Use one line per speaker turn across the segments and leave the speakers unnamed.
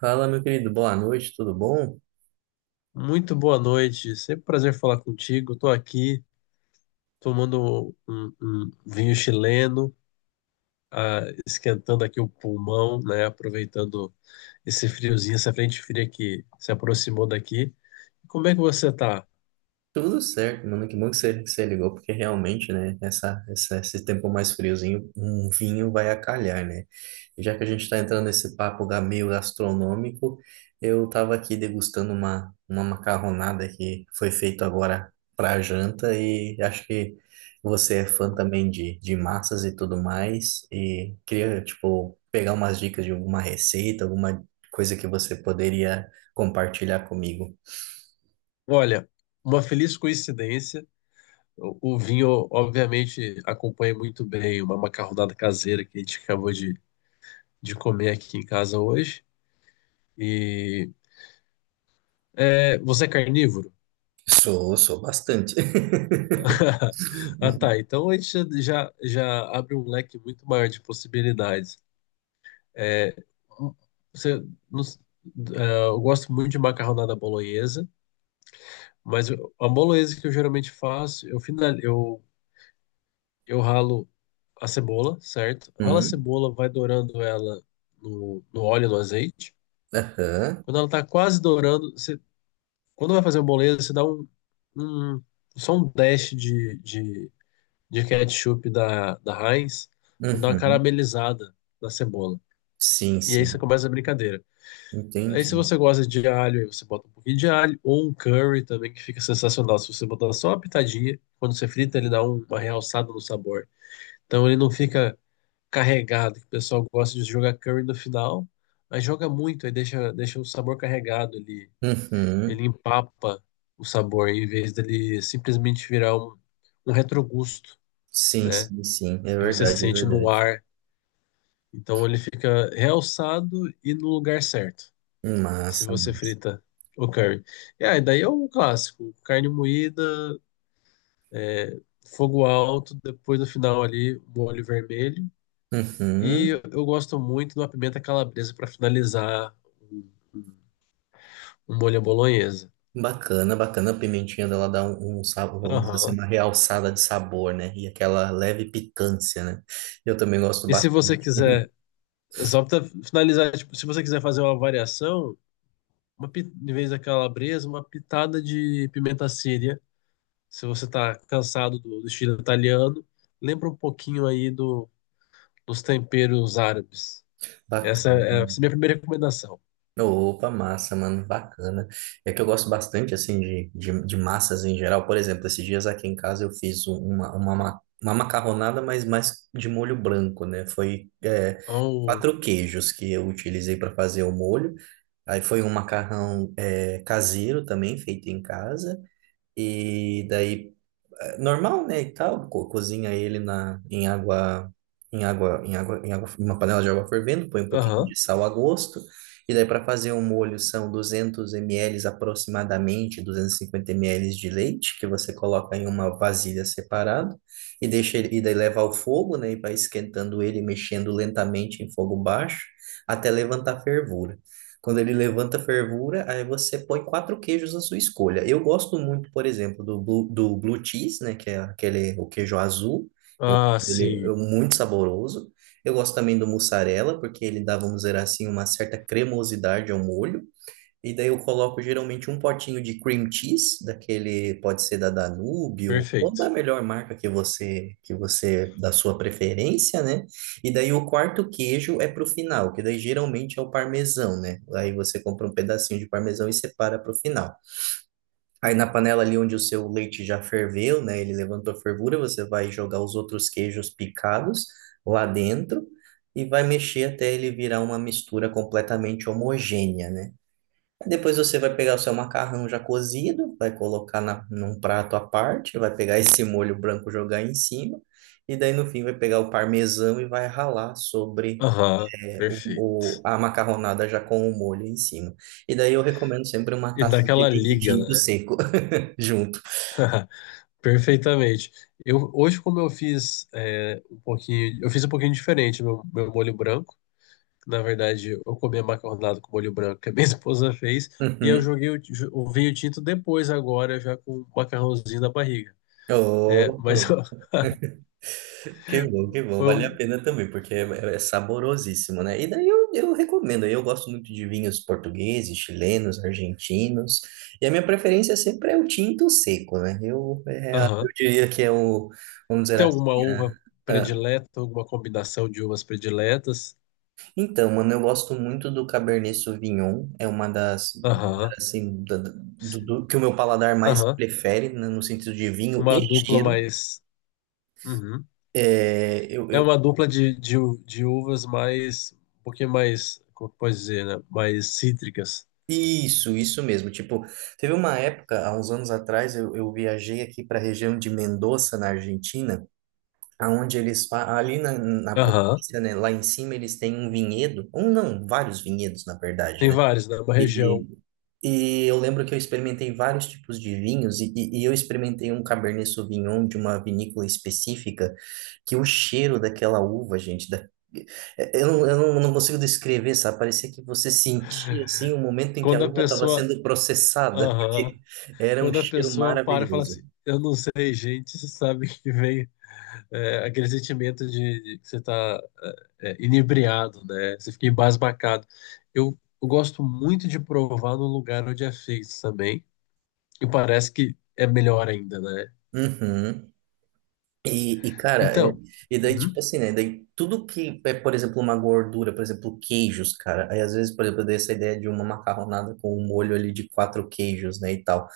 Fala, meu querido, boa noite, tudo bom?
Muito boa noite, sempre um prazer falar contigo. Estou aqui tomando um vinho chileno, ah, esquentando aqui o pulmão, né? Aproveitando esse friozinho, essa frente fria que se aproximou daqui. Como é que você tá?
Tudo certo, mano, que bom que você ligou, porque realmente, né, esse tempo mais friozinho, um vinho vai acalhar, né? E já que a gente tá entrando nesse papo meio gastronômico, eu tava aqui degustando uma macarronada que foi feita agora pra janta e acho que você é fã também de massas e tudo mais, e queria, tipo, pegar umas dicas de alguma receita, alguma coisa que você poderia compartilhar comigo.
Olha, uma feliz coincidência. O vinho, obviamente, acompanha muito bem uma macarronada caseira que a gente acabou de comer aqui em casa hoje. E é, você é carnívoro?
Sou bastante.
Ah, tá. Então a gente já abre um leque muito maior de possibilidades. É, um, você, não s- é, eu gosto muito de macarronada bolonhesa, mas a bolonhesa que eu geralmente faço, eu ralo a cebola, certo? Rala a
Uhum,
cebola, vai dourando ela no óleo, no azeite.
aham,
Quando ela tá quase dourando, quando vai fazer a bolonhesa, você dá um, só um dash de ketchup da Heinz para dar uma
uhum.
caramelizada na cebola.
Sim,
E aí você
sim.
começa a brincadeira. Aí se
Entendi.
você gosta de alho, aí você bota um pouquinho de alho, ou um curry também, que fica sensacional. Se você botar só uma pitadinha, quando você frita, ele dá uma realçada no sabor. Então ele não fica carregado, que o pessoal gosta de jogar curry no final, mas joga muito, aí deixa o sabor carregado, ele,
Uhum.
ele empapa o sabor, em vez dele simplesmente virar um retrogusto,
Sim,
né?
sim, sim. É
Que você
verdade, é
sente no
verdade.
ar. Então ele fica realçado e no lugar certo, se
Massa,
você
massa.
frita o curry. E aí, daí é um clássico, carne moída, é, fogo alto, depois no final ali, um molho vermelho. E
Uhum.
eu gosto muito de uma pimenta calabresa para finalizar um, um- um molho à bolonhesa.
Bacana, bacana. A pimentinha dela dá um sabor, vamos dizer assim,
Aham.
uma realçada de sabor, né? E aquela leve picância, né? Eu também gosto
E se você
bastante.
quiser, só para finalizar, tipo, se você quiser fazer uma variação, em vez da calabresa, uma pitada de pimenta síria. Se você está cansado do estilo italiano, lembra um pouquinho aí dos temperos árabes. Essa
Bacana.
é, essa é a minha primeira recomendação.
Opa, massa, mano, bacana. É que eu gosto bastante, assim, de massas em geral. Por exemplo, esses dias aqui em casa eu fiz uma macarronada, mas mais de molho branco, né? Foi,
Oh,
quatro queijos que eu utilizei para fazer o molho. Aí foi um macarrão, caseiro também, feito em casa. E daí normal, né, e tal, cozinha ele em água, em uma panela de água fervendo, põe um pouquinho
aham.
de sal a gosto, e daí para fazer um molho são 200 ml aproximadamente, 250 ml de leite, que você coloca em uma vasilha separada, e deixa ele, e daí leva ao fogo, né, e vai esquentando ele, mexendo lentamente em fogo baixo, até levantar fervura. Quando ele levanta a fervura, aí você põe quatro queijos à sua escolha. Eu gosto muito, por exemplo, do blue cheese, né? Que é aquele, o queijo azul. Eu,
Ah,
Ele é
sim.
muito saboroso. Eu gosto também do mussarela, porque ele dá, vamos dizer assim, uma certa cremosidade ao molho. E daí eu coloco geralmente um potinho de cream cheese, daquele pode ser da Danúbio, ou da
Perfeito.
melhor marca que você da sua preferência, né? E daí o quarto queijo é pro final, que daí geralmente é o parmesão, né? Aí você compra um pedacinho de parmesão e separa pro final. Aí na panela ali onde o seu leite já ferveu, né? Ele levantou a fervura, você vai jogar os outros queijos picados lá dentro e vai mexer até ele virar uma mistura completamente homogênea, né? Aí depois você vai pegar o seu macarrão já cozido, vai colocar num prato à parte, vai pegar esse molho branco jogar em cima, e daí no fim vai pegar o parmesão e vai ralar sobre
Aham, perfeito.
a macarronada já com o molho em cima. E daí eu recomendo sempre uma
E
taça de
daquela
vinho
liga,
tinto
né?
seco junto.
Perfeitamente. Eu, hoje, como eu fiz um pouquinho, eu fiz um pouquinho diferente meu molho branco. Na verdade, eu comi macarronada com molho branco que a minha esposa fez e eu
Uhum.
joguei o vinho tinto depois, agora, já com o macarrãozinho na barriga. É,
Oh.
mas ó,
Que bom, que bom.
foi
Vale a
um.
pena também, porque é saborosíssimo, né? E daí eu recomendo. Eu gosto muito de vinhos portugueses, chilenos, argentinos. E a minha preferência sempre é o tinto seco, né? Eu
Aham.
diria que é o, vamos dizer
Tem
assim,
alguma
a-
uva
a-
predileta, alguma combinação de uvas prediletas?
Então, mano, eu gosto muito do Cabernet Sauvignon. É uma das,
Aham.
assim,
Sim.
que o meu paladar mais
Aham.
prefere, né, no sentido de vinho
Uma
e
dupla
cheiro.
mais. Uhum.
É
É
eu
uma dupla de uvas mais. Um pouquinho mais. Como que pode dizer, né? Mais cítricas.
Isso, isso mesmo. Tipo, teve uma época, há uns anos atrás, eu viajei aqui para a região de Mendoza, na Argentina, aonde eles, ali na
Aham.
província, né, lá em cima, eles têm um vinhedo, um não, vários vinhedos, na verdade,
Tem
né?
vários, né? Uma região.
E, e eu lembro que eu experimentei vários tipos de vinhos, e eu experimentei um Cabernet Sauvignon de uma vinícola específica, que o cheiro daquela uva, gente, não, eu não consigo descrever, sabe? Parecia que você sentia, assim, o momento em que a
Quando a
uva estava
pessoa.
sendo processada,
Aham.
porque era um
Quando a
cheiro
pessoa para e fala
maravilhoso.
assim, eu não sei, gente, você sabe que vem é, aquele sentimento de que você está inebriado, né? Você fica embasbacado. Eu gosto muito de provar no lugar onde é feito também, e parece que é melhor ainda, né?
Uhum. Cara,
Então,
e daí, tipo
uhum,
assim, né? Daí tudo que é, por exemplo, uma gordura, por exemplo, queijos, cara. Aí às vezes, por exemplo, eu dei essa ideia de uma macarronada com um molho ali de quatro queijos, né? E tal.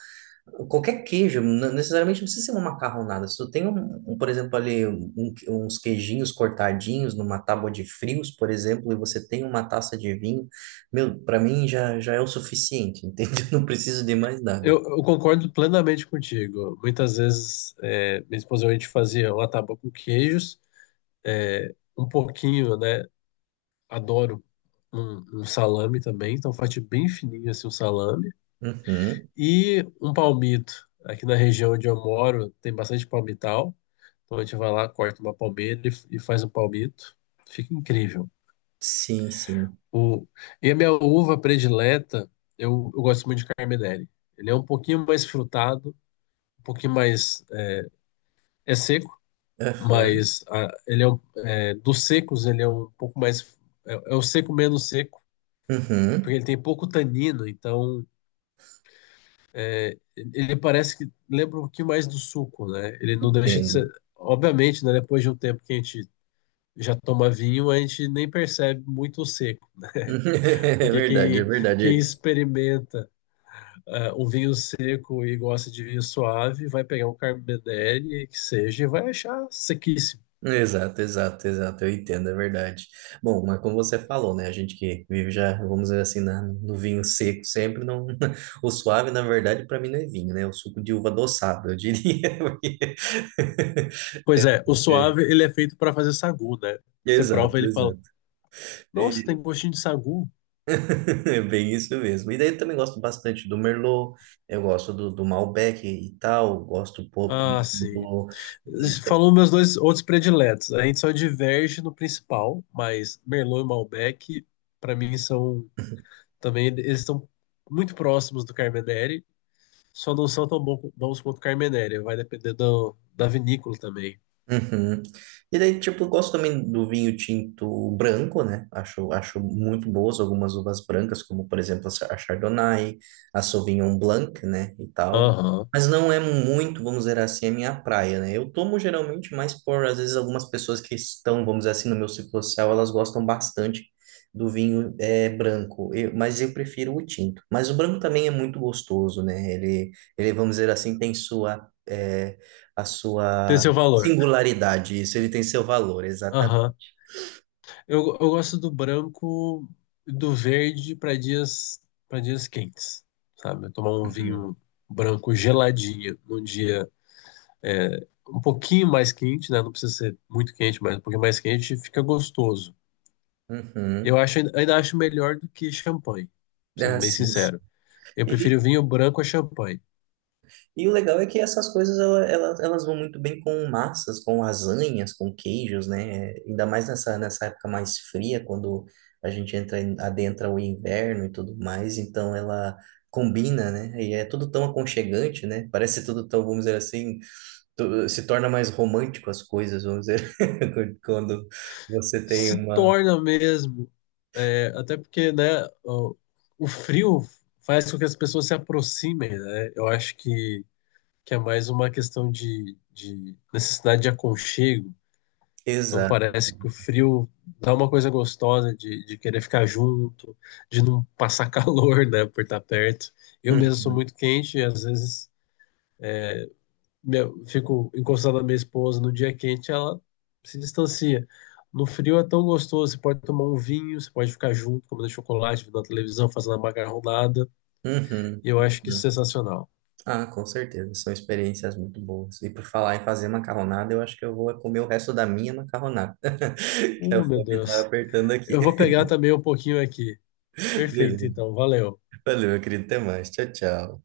Qualquer queijo, não necessariamente não precisa ser uma macarronada. Se tu tem por exemplo, ali uns queijinhos cortadinhos numa tábua de frios, por exemplo, e você tem uma taça de vinho, meu, pra mim já, já é o suficiente, entende? Eu não preciso de mais nada.
eu concordo plenamente contigo. Muitas vezes, é, minha esposa e eu, a gente fazia uma tábua com queijos, é, um pouquinho, né? Adoro um salame também, então faço bem fininho assim um salame.
Uhum.
E um palmito. Aqui na região onde eu moro tem bastante palmital. Então a gente vai lá, corta uma palmeira e faz um palmito. Fica incrível.
Sim, sim.
O, e a minha uva predileta, eu gosto muito de Carmedelli. Ele é um pouquinho mais frutado, um pouquinho mais. É seco,
Aham.
mas ah, é, dos secos, ele é um pouco mais. É, é o seco menos seco, porque
Uhum.
ele tem pouco tanino, então ele parece que lembra um pouquinho mais do suco, né? Ele não deixa de ser.
Entendo.
Obviamente, né, depois de um tempo que a gente já toma vinho, a gente nem percebe muito o seco,
É
porque
verdade, é
quem
verdade.
experimenta ah, um vinho seco e gosta de vinho suave vai pegar um Carmenere que seja e vai achar sequíssimo.
Exato, exato, exato. Eu entendo, é verdade. Bom, mas como você falou, né? A gente que vive já, vamos dizer assim, no vinho seco sempre, não. O suave, na verdade, para mim não é vinho, né? É o suco de uva adoçado, eu diria. porque-
Pois é, o
É,
suave ele é feito para fazer sagu, né? Você
Exato,
prova ele e fala:
exato.
Nossa,
E-
tem gostinho de sagu.
é bem isso mesmo. E daí eu também gosto bastante do Merlot, eu gosto do Malbec e tal, gosto um pouco
Ah, sim,
do,
falou meus dois outros prediletos. A gente só diverge no principal, mas Merlot e Malbec, para mim, são também. Eles estão muito próximos do Carmenere, só não são tão bons quanto o Carmenere. Vai depender do, da vinícola também.
uhum. E daí, tipo, eu gosto também do vinho tinto branco, né? Acho muito boas algumas uvas brancas, como, por exemplo, a Chardonnay, a Sauvignon Blanc, né? E tal.
Aham.
Mas não é muito, vamos dizer assim, a minha praia, né? Eu tomo geralmente mais por, às vezes, algumas pessoas que estão, vamos dizer assim, no meu ciclo social, elas gostam bastante do vinho branco. Mas eu prefiro o tinto. Mas o branco também é muito gostoso, né? Ele, vamos dizer assim, tem a
Tem
sua
seu valor.
singularidade, isso, ele tem seu valor, exatamente.
Aham. Eu gosto do branco e do verde para dias quentes, sabe? Tomar um
Uhum.
vinho branco geladinho num dia é, um pouquinho mais quente, né? Não precisa ser muito quente, mas um pouquinho mais quente fica gostoso. Eu
Uhum.
acho, ainda acho melhor do que champanhe, sendo
Ah,
bem
sim. Sim.
sincero. Eu
E,
prefiro vinho branco a champanhe.
e o legal é que essas coisas ela- elas vão muito bem com massas, com lasanhas, com queijos, né? Ainda mais nessa época mais fria, quando a gente entra adentra o inverno e tudo mais, então ela combina, né? E é tudo tão aconchegante, né? Parece tudo tão, vamos dizer assim, se torna mais romântico as coisas, vamos dizer, quando você tem
Se
uma.
torna mesmo, é, até porque, né, o frio faz com que as pessoas se aproximem, né? Eu acho que é mais uma questão de necessidade de aconchego. Então
Exato.
parece que o frio dá uma coisa gostosa de querer ficar junto, de não passar calor, né, por estar perto. Eu mesmo sou
Uhum,
muito quente e às vezes meu, fico encostado na minha esposa no dia quente, ela se distancia. No frio é tão gostoso, você pode tomar um vinho, você pode ficar junto, comendo chocolate, vendo a televisão, fazendo a macarronada,
uhum,
e eu acho que isso
uhum.
é sensacional.
Ah, com certeza, são experiências muito boas. E por falar em fazer macarronada, eu acho que eu vou comer o resto da minha macarronada, que a
Meu
fome tá
Deus.
apertando aqui.
Eu vou pegar também um pouquinho aqui. Perfeito,
Beleza.
então, valeu.
Valeu, meu querido, até mais. Tchau, tchau.